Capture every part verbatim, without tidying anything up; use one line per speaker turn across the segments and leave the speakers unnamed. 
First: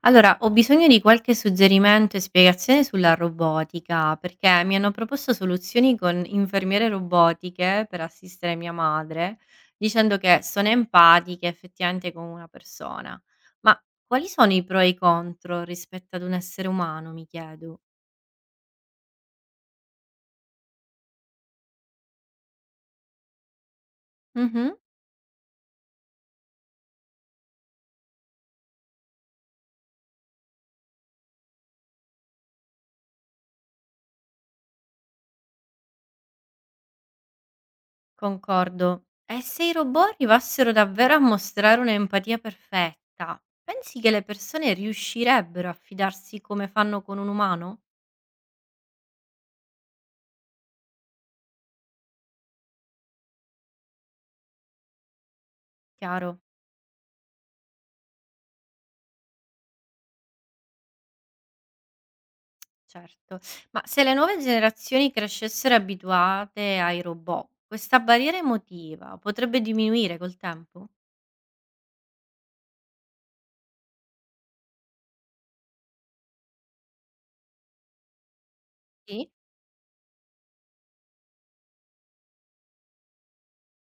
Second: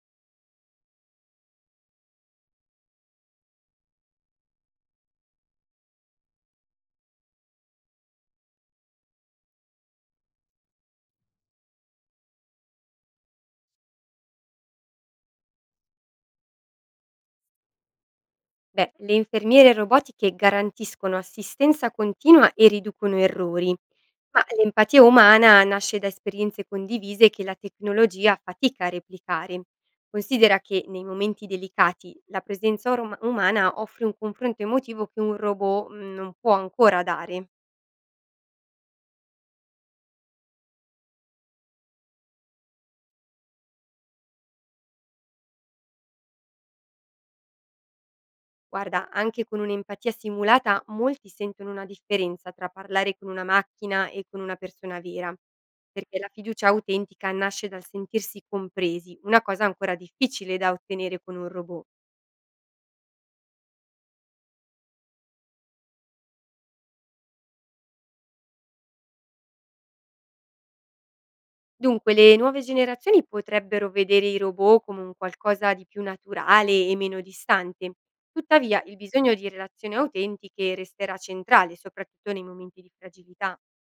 Allora, ho bisogno di qualche suggerimento e spiegazione sulla robotica, perché mi hanno proposto soluzioni con infermiere robotiche per assistere mia madre, dicendo che sono empatiche effettivamente con una persona. Ma quali sono i pro e i contro rispetto ad un essere umano, mi chiedo?
Beh, le infermiere robotiche garantiscono assistenza continua e riducono errori, ma
Mhm,
l'empatia umana nasce da esperienze condivise che la tecnologia fatica a replicare. Considera che nei momenti delicati la presenza orma- umana offre un confronto emotivo che un robot mm, non può ancora dare.
concordo. E se i robot arrivassero davvero a mostrare un'empatia perfetta, pensi che le persone riuscirebbero a fidarsi come fanno con un umano?
Guarda, anche con un'empatia simulata molti sentono una differenza tra parlare con una macchina e con una persona vera, perché la
Chiaro.
fiducia autentica nasce dal sentirsi compresi, una cosa ancora difficile da ottenere con un robot.
Certo, ma se le nuove generazioni crescessero abituate ai robot, questa barriera emotiva potrebbe diminuire col tempo?
Dunque, le nuove generazioni potrebbero vedere i robot come un qualcosa di più naturale e meno distante. Tuttavia, il
Sì,
bisogno di relazioni autentiche resterà centrale, soprattutto nei momenti di fragilità.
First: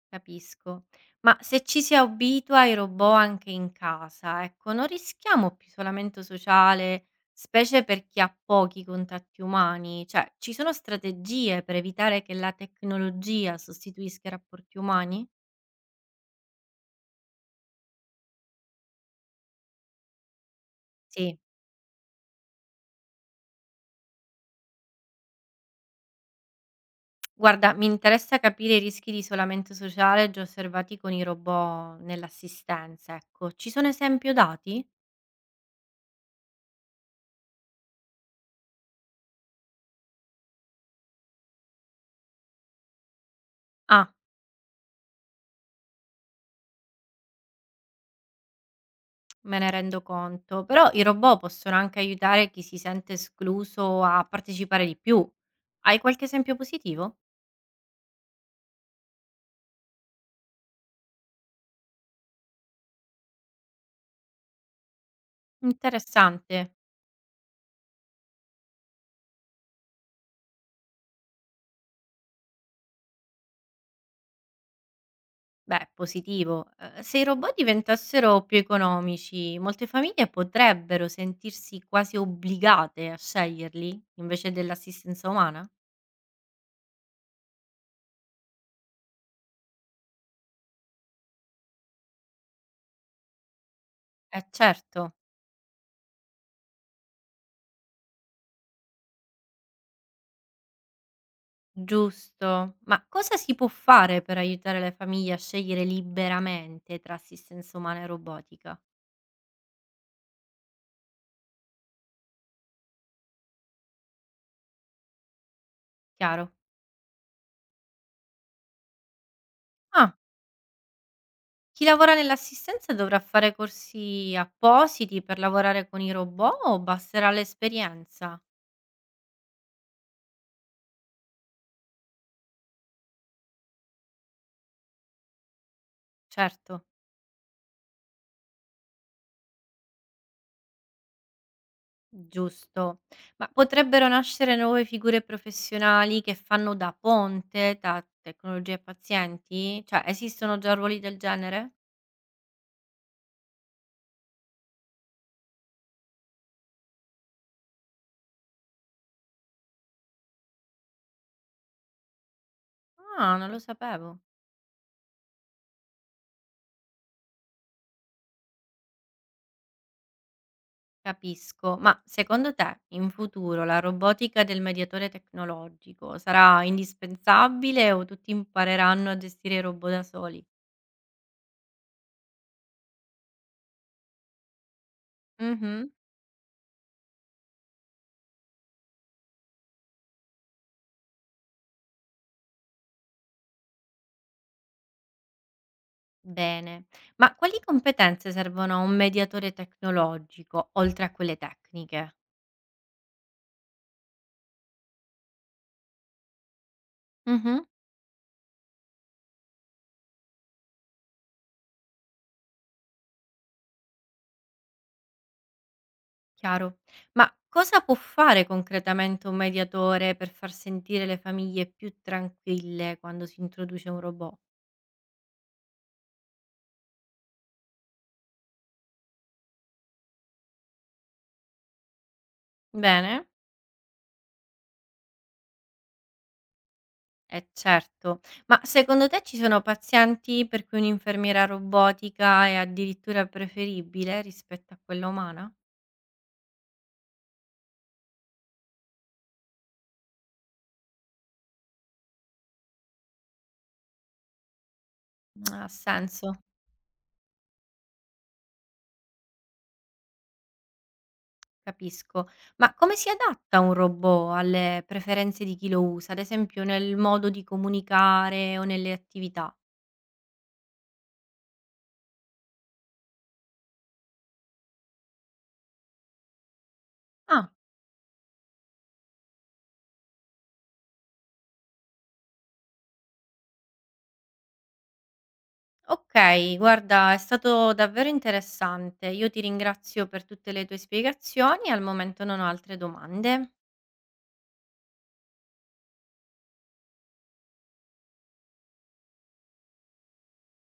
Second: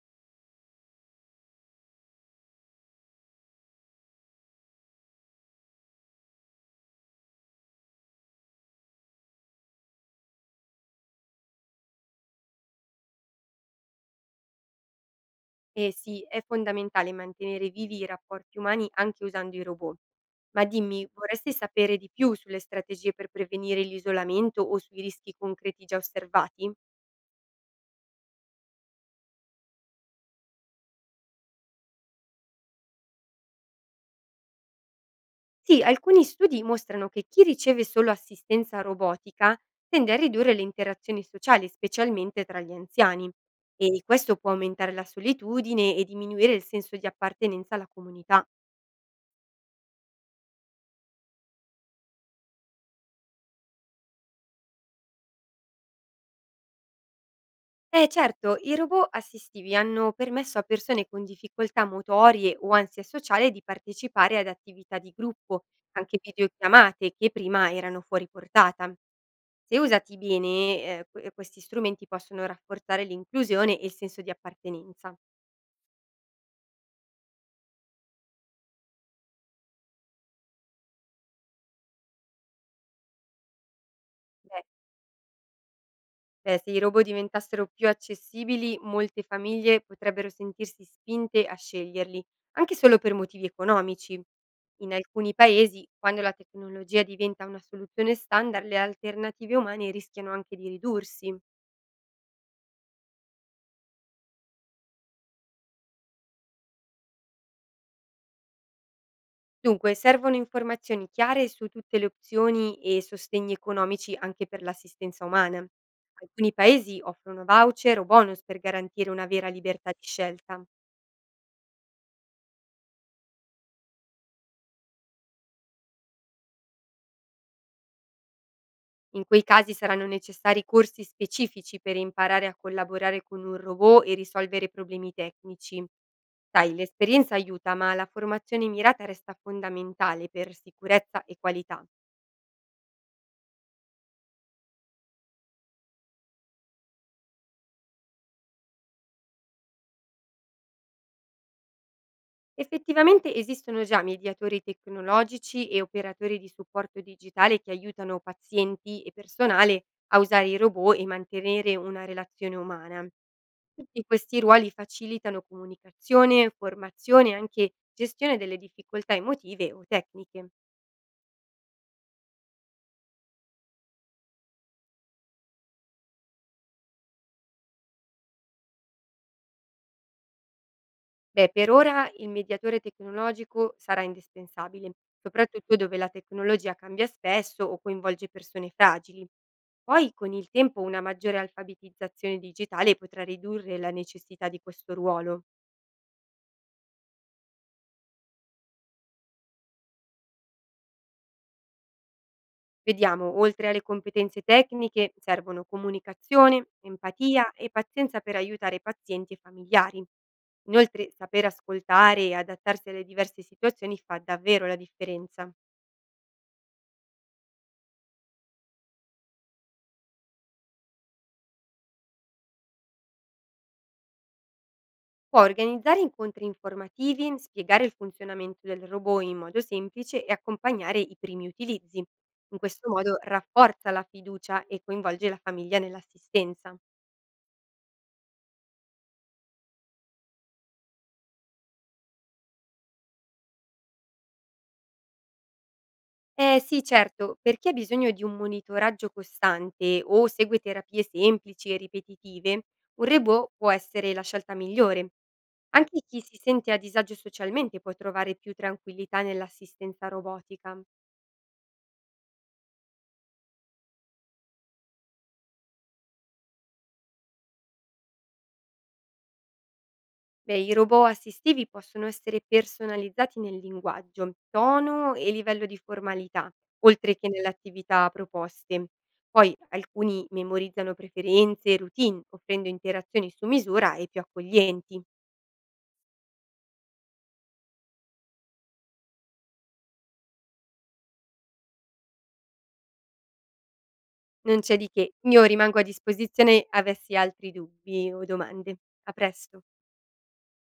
capisco, ma se ci si abitua ai robot anche in casa, ecco, non rischiamo più isolamento sociale, specie per chi ha pochi contatti umani, cioè ci sono strategie per evitare che la tecnologia sostituisca i rapporti umani?
Eh sì, è fondamentale mantenere vivi i rapporti umani anche usando i robot. Ma dimmi,
Sì.
vorresti sapere di più sulle strategie per prevenire l'isolamento o sui rischi concreti già osservati?
Guarda, mi interessa capire i rischi di isolamento sociale già osservati con i robot nell'assistenza, ecco. Ci sono esempio dati?
Sì, alcuni studi mostrano che chi riceve solo assistenza robotica tende a ridurre le interazioni sociali, specialmente tra gli anziani. E
Ah,
questo può aumentare la solitudine e diminuire il senso di appartenenza alla comunità.
me ne rendo conto, però i robot possono anche aiutare chi si sente escluso a partecipare di più. Hai qualche esempio positivo?
Eh certo, i robot assistivi hanno permesso a persone con difficoltà motorie o ansia sociale di partecipare ad attività di gruppo, anche
Interessante.
videochiamate che prima erano fuori portata. Se usati bene, eh, que- questi strumenti possono rafforzare l'inclusione e il senso di appartenenza.
Beh, positivo. Eh, Se i robot diventassero più economici, molte famiglie potrebbero sentirsi quasi obbligate a sceglierli invece dell'assistenza umana?
Beh, se i robot diventassero più accessibili, molte famiglie potrebbero sentirsi spinte a sceglierli, anche solo per motivi economici.
Eh
In
certo.
alcuni paesi, quando la tecnologia diventa una soluzione standard, le alternative umane rischiano anche di ridursi.
Giusto, ma cosa si può fare per aiutare le famiglie a scegliere liberamente tra assistenza umana e robotica?
Dunque, servono informazioni chiare su tutte le opzioni e sostegni economici anche per l'assistenza umana.
Chiaro.
Alcuni paesi offrono voucher o bonus per garantire una vera libertà di
Ah,
scelta.
chi lavora nell'assistenza dovrà fare corsi appositi per lavorare con i robot o basterà l'esperienza?
In quei casi saranno necessari corsi specifici per imparare a collaborare con un robot e risolvere problemi tecnici.
Certo,
Sai, l'esperienza aiuta, ma la formazione mirata resta fondamentale per sicurezza e qualità.
giusto. Ma potrebbero nascere nuove figure professionali che fanno da ponte tra tecnologia e pazienti? Cioè, esistono già ruoli del genere?
Effettivamente esistono già mediatori tecnologici e operatori di supporto digitale che aiutano pazienti e personale a usare i robot e mantenere una relazione umana.
Ah, non lo
Tutti
sapevo.
questi ruoli facilitano comunicazione, formazione e anche gestione delle difficoltà emotive o tecniche.
Capisco, ma secondo te in futuro la robotica del mediatore tecnologico sarà indispensabile o tutti impareranno a gestire i robot da soli?
Beh, per ora il mediatore tecnologico sarà indispensabile, soprattutto
Mhm.
dove la tecnologia cambia spesso o coinvolge persone fragili. Poi con il tempo una maggiore alfabetizzazione digitale potrà ridurre la necessità di questo ruolo.
Bene, ma quali competenze servono a un mediatore tecnologico oltre a quelle tecniche?
Vediamo, oltre alle competenze tecniche, servono comunicazione, empatia
Mhm.
e pazienza per aiutare i pazienti e i familiari. Inoltre, saper ascoltare e adattarsi alle diverse situazioni fa davvero la differenza.
Chiaro, ma cosa può fare concretamente un mediatore per far sentire le famiglie più tranquille quando si introduce un robot?
Può organizzare incontri informativi, spiegare il funzionamento del robot in modo semplice e accompagnare i primi utilizzi. In questo modo
Bene.
rafforza la fiducia e coinvolge la famiglia nell'assistenza.
Eh certo, ma secondo te ci sono pazienti per cui un'infermiera robotica è addirittura preferibile rispetto a quella umana?
Eh sì, certo, per chi ha bisogno di un monitoraggio costante o segue terapie semplici e ripetitive, un robot può essere la scelta migliore.
Mhmm, ha
Anche chi
senso,
si sente a disagio socialmente può trovare più tranquillità nell'assistenza robotica.
capisco. Ma come si adatta un robot alle preferenze di chi lo usa, ad esempio nel modo di comunicare o nelle attività?
Beh, i robot assistivi possono essere personalizzati nel linguaggio, tono e livello di formalità, oltre che nelle
Ah,
attività proposte. Poi alcuni memorizzano preferenze e routine, offrendo interazioni su misura e più accoglienti.
ok, guarda, è stato davvero interessante. Io ti ringrazio per tutte le tue spiegazioni, al momento non ho altre domande.
Non c'è di che, io rimango a disposizione avessi altri dubbi o domande. A presto.